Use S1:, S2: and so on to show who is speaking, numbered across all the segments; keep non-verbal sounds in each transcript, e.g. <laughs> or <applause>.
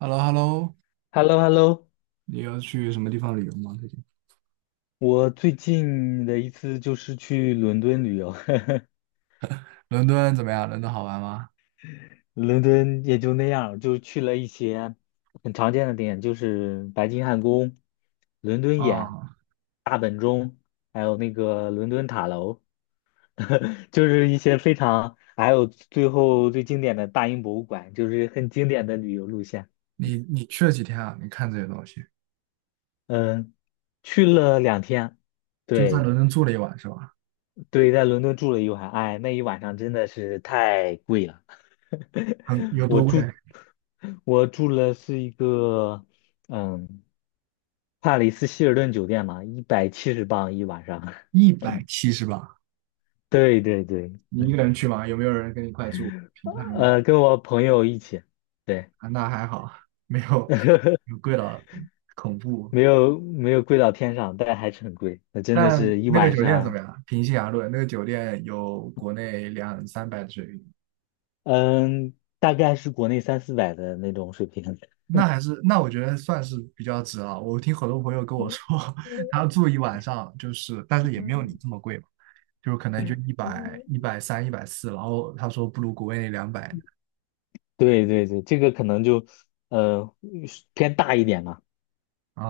S1: h e l l o h e l l o
S2: h e l l o h e l l o
S1: 你要去什么地方旅游吗？最近
S2: 我最近的一次就是去伦敦旅游，
S1: 伦敦怎么样？伦敦好玩吗？
S2: <laughs> 伦敦也就那样，就去了一些很常见的点，就是白金汉宫、伦敦眼、
S1: 啊，
S2: 大本钟，还有那个伦敦塔楼，<laughs> 就是一些非常，还有最后最经典的大英博物馆，就是很经典的旅游路线。
S1: 你去了几天啊？你看这些东西，
S2: 嗯，去了2天，
S1: 就在
S2: 对。
S1: 伦敦住了一晚是吧？
S2: 对，在伦敦住了一晚，哎，那一晚上真的是太贵了。
S1: 很
S2: <laughs>
S1: 有
S2: 我
S1: 多
S2: 住，
S1: 贵？
S2: 我住了是一个，嗯，帕里斯希尔顿酒店嘛，170镑一晚上。
S1: 170吧？
S2: <laughs> 对对对，
S1: 你一个人去吗？有没有人跟你一块住？平摊
S2: 跟我朋友一起，对，
S1: 啊，那还好，没有，有
S2: <laughs>
S1: 贵到恐怖？
S2: 没有没有贵到天上，但还是很贵。那真的
S1: 但
S2: 是一
S1: 那个
S2: 晚
S1: 酒店怎么
S2: 上，
S1: 样？平心而论，那个酒店有国内两三百的水平。
S2: 嗯，大概是国内三四百的那种水平。
S1: 那还是那我觉得算是比较值了。我听很多朋友跟我说，
S2: <laughs>
S1: <laughs> 他住一晚上就是，但是也没有你这么贵嘛，就可能就一百、130、140，然后他说不如国内两百。
S2: 对对对，这个可能就呃偏大一点嘛，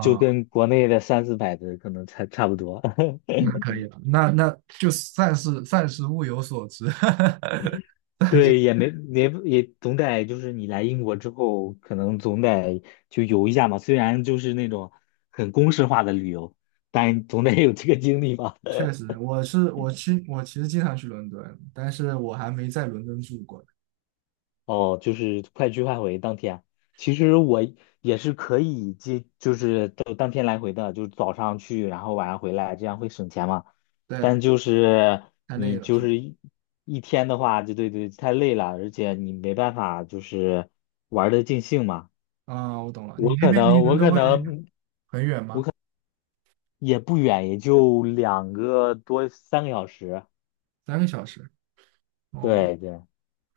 S2: 就跟国内的三四百的可能差不多。<laughs>
S1: 那可以了，那就算是物有所值。<laughs> 但是
S2: 对，也没没也总得就是你来英国之后，可能总得就游一下嘛。虽然就是那种很公式化的旅游，但总得有这个经历吧。
S1: 确实，我其实经常去伦敦，但是我还没在伦敦住过。
S2: 哦，就是快去快回当天。其实我也是可以接，就是当天来回的，就是早上去，然后晚上回来，这样会省钱嘛。
S1: 对，
S2: 但就是
S1: 太累
S2: 你
S1: 了
S2: 就
S1: 是吗？
S2: 是一天的话，就对对，太累了，而且你没办法就是玩的尽兴嘛。
S1: 啊，我懂了，你
S2: 我
S1: 那
S2: 可
S1: 边离
S2: 能
S1: 伦
S2: 我
S1: 敦
S2: 可
S1: 会
S2: 能
S1: 很远吗？
S2: 也不远，也就2个多3个小时。
S1: 三个小时？哦，
S2: 对对，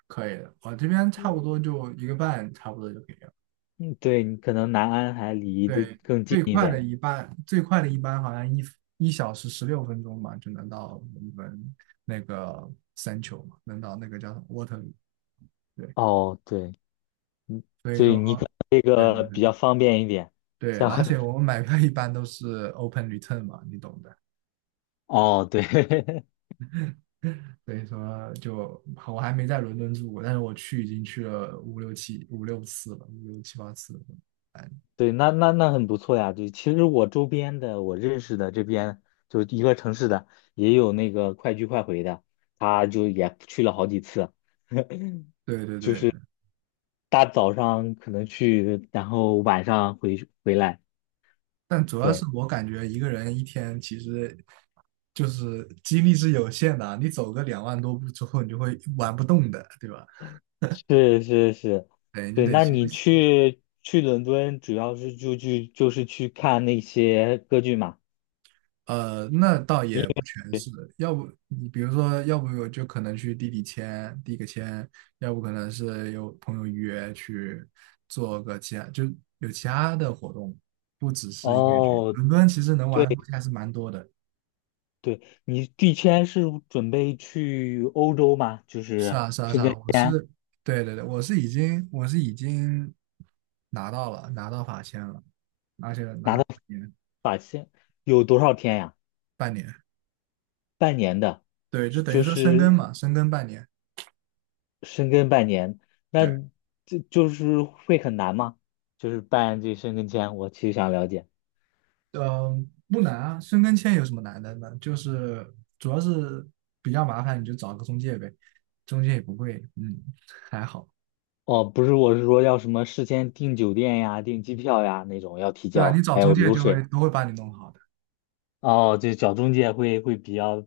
S1: 可以的，我这边差不多就一个半，差不多就可以了。
S2: 嗯，对你可能南安还
S1: 嗯，
S2: 离得
S1: 对，
S2: 更近
S1: 最
S2: 一
S1: 快的
S2: 点。
S1: 一半，最快的一班好像一小时十六分钟嘛，就能到我们那个三球嘛，能到那个叫什么 Waterloo。对，
S2: 哦，对。
S1: 所以
S2: 所以
S1: 说，
S2: 你可能这
S1: 对对
S2: 个
S1: 对
S2: 比较方便一点，
S1: 对，
S2: 像
S1: 而且
S2: <laughs>
S1: 我们买票一般都是 open return 嘛，你懂的。
S2: 哦，对，<laughs>
S1: 所以说就，我还没在伦敦住过，但是我已经去了五六七五六次了，五六七八次了。
S2: 对，那很不错呀。对，其实我周边的，我认识的这边就一个城市的，也有那个快去快回的，他就也去了好几次，
S1: 对对
S2: <laughs> 就
S1: 对，
S2: 是大早上可能去，然后晚上回来。
S1: 但主要是
S2: 对，
S1: 我感觉一个人一天其实就是精力是有限的啊，你走个2万多步之后，你就会玩不动的，对吧？
S2: 是是是，
S1: 等于就
S2: 对。
S1: 得
S2: 那
S1: 休
S2: 你
S1: 息。
S2: 去伦敦，主要是就是去看那些歌剧嘛？
S1: 那倒也不全是，要不你比如说，要不我就可能去地里签递个签，要不可能是有朋友约去做个其他，就有其他的活动，不只是音乐剧。
S2: 哦，
S1: 伦敦其实能
S2: 对。
S1: 玩的东西还是蛮多的。
S2: 对，你第签是准备去欧洲吗？就
S1: 是
S2: 是
S1: 啊，是啊，是啊，我是，对对对，我是已经拿到了，拿到法签了，而且拿
S2: 拿
S1: 了
S2: 到
S1: 半年。
S2: 有多少天呀？
S1: 半年，
S2: 半年的，
S1: 对，就等于
S2: 就
S1: 说深耕
S2: 是
S1: 嘛，深耕半年。
S2: 深根半年，那
S1: 对，
S2: 你这就是会很难吗？就是办这深根签，我其实想了解。
S1: 嗯，不难啊，深耕签有什么难的呢？就是主要是比较麻烦，你就找个中介呗，中介也不贵。嗯，还好，
S2: 哦，不是，我是说要什么事先订酒店呀、订机票呀那种要提
S1: 对吧？你
S2: 交，
S1: 找
S2: 还
S1: 中
S2: 有
S1: 介
S2: 流
S1: 就会
S2: 水。
S1: 都会把你弄好的，
S2: 哦，对，找中介会比较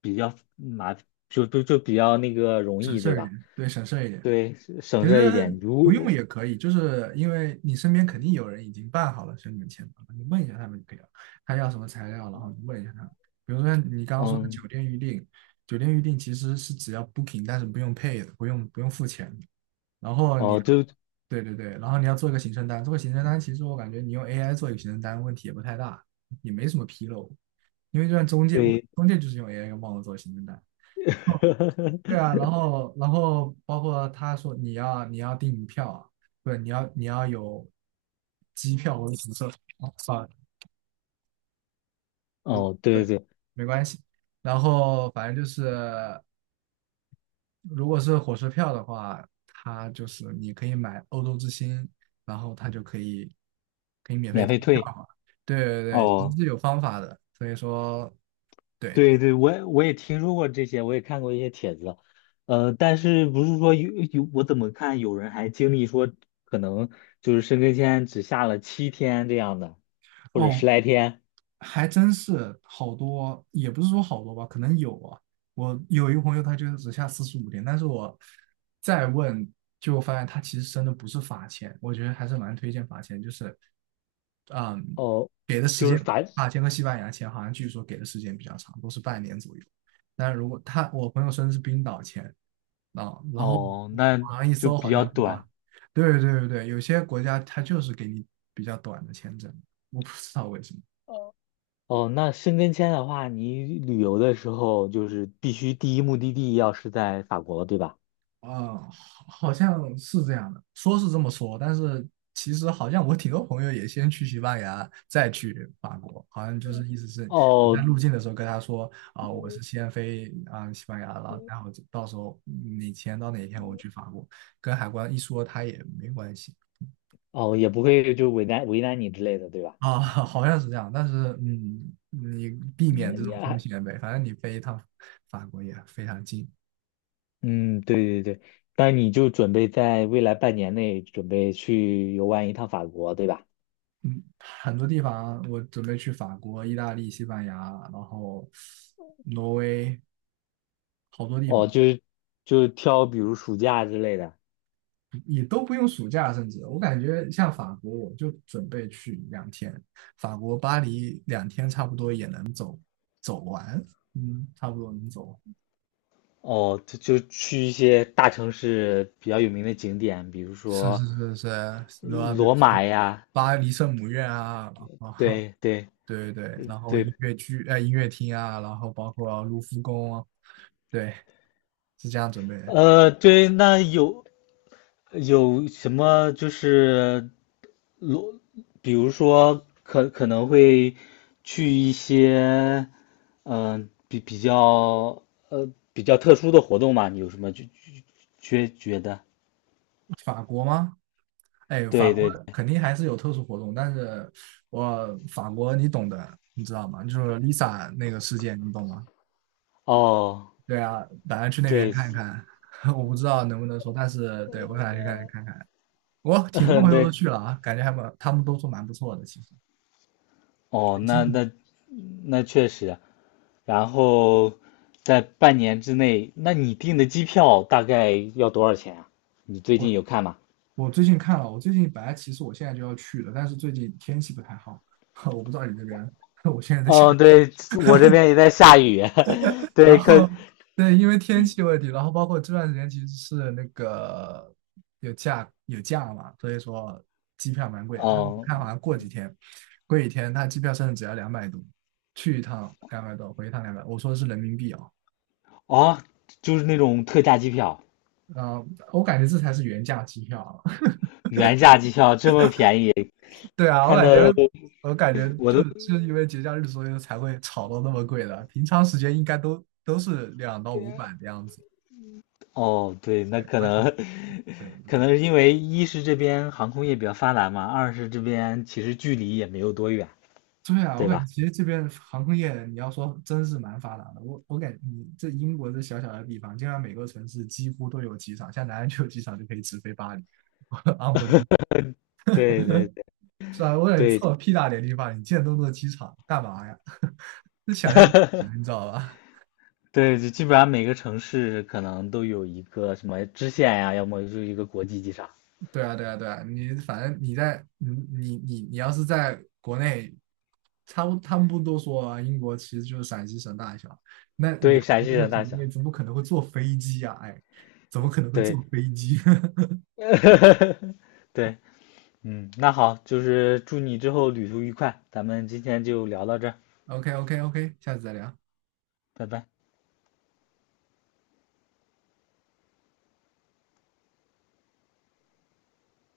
S2: 比较麻，就比较那个容
S1: 省
S2: 易，
S1: 事
S2: 对
S1: 儿一
S2: 吧？
S1: 点，对，省事儿一点。
S2: 对，省
S1: 其
S2: 事儿一
S1: 实
S2: 点。
S1: 不用也可以，就是因为你身边肯定有人已经办好了申请签证了，你问一下他们就可以了，他要什么材料，然后你问一下他们。比如说你刚刚说的酒
S2: 嗯，
S1: 店预订，酒店预订其实是只要 booking，但是不用 pay 的，不用付钱的。然后你，
S2: 哦，就
S1: 对对对，然后你要做一个行程单，做个行程单，其实我感觉你用 AI 做一个行程单问题也不太大，也没什么纰漏，因为就像中介，我
S2: 对，
S1: 中介就是用 AI 帮我做行程单。对啊，
S2: <laughs>
S1: 然后包括他说你要订票啊，不是你要有机票或者什么设。哦，啊，算了，不是，
S2: 哦，对
S1: 对，
S2: 对，
S1: 没关系。然后反正就是如果是火车票的话，他就是你可以买欧洲之星，然后他就可以免费
S2: 免
S1: 退
S2: 费退，
S1: 票嘛。对对对，其实
S2: 哦，
S1: 是有方法的，所以说对。
S2: 对对，我也听说过这些，我也看过一些帖子，但是不是说我怎么看有人还经历说可能就是申根签只下了7天这样的，或者
S1: 哦，
S2: 十来天，
S1: 还真是好多，也不是说好多吧，可能有啊。我有一个朋友，他就只下45天，但是我再问，就发现他其实真的不是罚钱，我觉得还是蛮推荐罚钱，就是，嗯，
S2: 哦，
S1: 给的时
S2: 就是
S1: 间，
S2: 反，
S1: 法签和西班牙签好像据说给的时间比较长，都是半年左右。但如果我朋友申的是冰岛签啊，然后
S2: 哦，那
S1: 网上一
S2: 就
S1: 搜
S2: 比
S1: 好
S2: 较
S1: 像冰岛，
S2: 短，
S1: 对对对对，有些国家他就是给你比较短的签证，我不知道为什么。
S2: 哦，那申根签的话，你旅游的时候就是必须第一目的地要是在法国，对吧？
S1: 啊，好像是这样的，说是这么说，但是其实好像我挺多朋友也先去西班牙，再去法国，好像就是意思是你在
S2: 哦，
S1: 入境的时候跟他说啊，我是先飞啊西班牙，然后到时候你签到哪一天我去法国，跟海关一说他也没关系
S2: 哦，也不会就为难为难你之类的，对吧？
S1: 啊。<laughs> 好像是这样，但是你避免这
S2: 嗯
S1: 种风
S2: 呀
S1: 险呗，反正你飞一趟法国也非常近。
S2: 嗯，对对对，但你就准备在未来半年内准备去游玩一趟法国，对吧？
S1: 很多地方我准备去法国、意大利、西班牙，然后挪威，好多地
S2: 哦，
S1: 方
S2: 就是就挑比如暑假之类的，
S1: 也都不用暑假，甚至我感觉像法国，我就准备去两天，法国巴黎两天差不多也能走完，嗯，差不多能走。
S2: 哦，就去一些大城市比较有名的景点，比如
S1: 是是
S2: 说
S1: 是是，对吧？比如
S2: 罗
S1: 说
S2: 马呀，
S1: 巴黎圣母院啊，然后
S2: 对对
S1: 对对对，然后
S2: 对，
S1: 音乐剧、音乐厅啊，然后包括卢浮宫啊，对，是这样准备。
S2: 对，那有什么就是罗，比如说可能会去一些，比较呃特殊的活动嘛？你有什么觉得？
S1: 法国吗？哎，法
S2: 对
S1: 国
S2: 对，
S1: 肯定还是有特殊活动，但是我法国你懂的，你知道吗？就是 Lisa 那个事件，你懂吗？
S2: 哦，
S1: 对啊，打算去那边
S2: 对，<laughs>
S1: 看一看。<laughs> 我不知道能不能说，但是对，我打算去看看。我挺多
S2: 嗯
S1: 朋友都
S2: 对，
S1: 去了啊，感觉还蛮，他们都说蛮不错的。其实，
S2: 哦，
S1: 最
S2: 那
S1: 近，
S2: 那那确实，然后在半年之内，那你订的机票大概要多少钱啊？你最近
S1: 我
S2: 有看吗？
S1: 我最近看了，我最近本来其实我现在就要去的，但是最近天气不太好，<laughs> 我不知道你那边。<laughs> 我现在在想
S2: 哦，对，我这边也在下雨，<laughs>
S1: 然
S2: 对，
S1: 后对，因为天气问题，然后包括这段时间其实是那个有假嘛，所以说机票蛮贵，但是我
S2: 哦，
S1: 看好像过几天，它机票甚至只要两百多，去一趟两百多，回一趟两百，我说的是人民币哦。
S2: 哦，就是那种特价机票，
S1: 嗯，我感觉这才是原价机票啊。
S2: 原价机票这么便宜，
S1: <laughs> 对啊，我
S2: 看到
S1: 感觉
S2: 我
S1: 我感觉就
S2: 都，
S1: 就是因为节假日，所以才会炒到那么贵的，平常时间应该都是200到500的样子，
S2: 哦，对，那
S1: 对，
S2: 可
S1: 而且
S2: 能，
S1: 对
S2: 可
S1: 对。
S2: 能是因为一是这边航空业比较发达嘛，二是这边其实距离也没有多远，
S1: 对啊，我
S2: 对
S1: 感觉
S2: 吧？
S1: 其实这边航空业，你要说真是蛮发达的。我感觉你这英国这小小的地方，竟然每个城市几乎都有机场，像南安就有机场，就可以直飞巴黎。<laughs> 我 u n b e
S2: 对对
S1: 是吧？我感觉
S2: 对
S1: 这么
S2: 对
S1: 屁大点地方，你建那么多机场干嘛呀？这想象不出来你知道吧？
S2: 对，就基本上每个城市可能都有一个什么支线呀、要么就是一个国际机场，
S1: 对啊，对啊，对啊，你反正你在你你你你要是在国内，他们不多说啊，英国其实就是陕西省大小，那你在
S2: 对，陕西
S1: 这个
S2: 人大
S1: 省
S2: 小，
S1: 内怎么可能会坐飞机啊？哎，怎么可能会
S2: 对，
S1: 坐飞机
S2: <laughs> 对。那好，就是祝你之后旅途愉快，咱们今天就聊到这儿
S1: ？OK OK OK，<laughs> 下次再聊。
S2: 拜拜。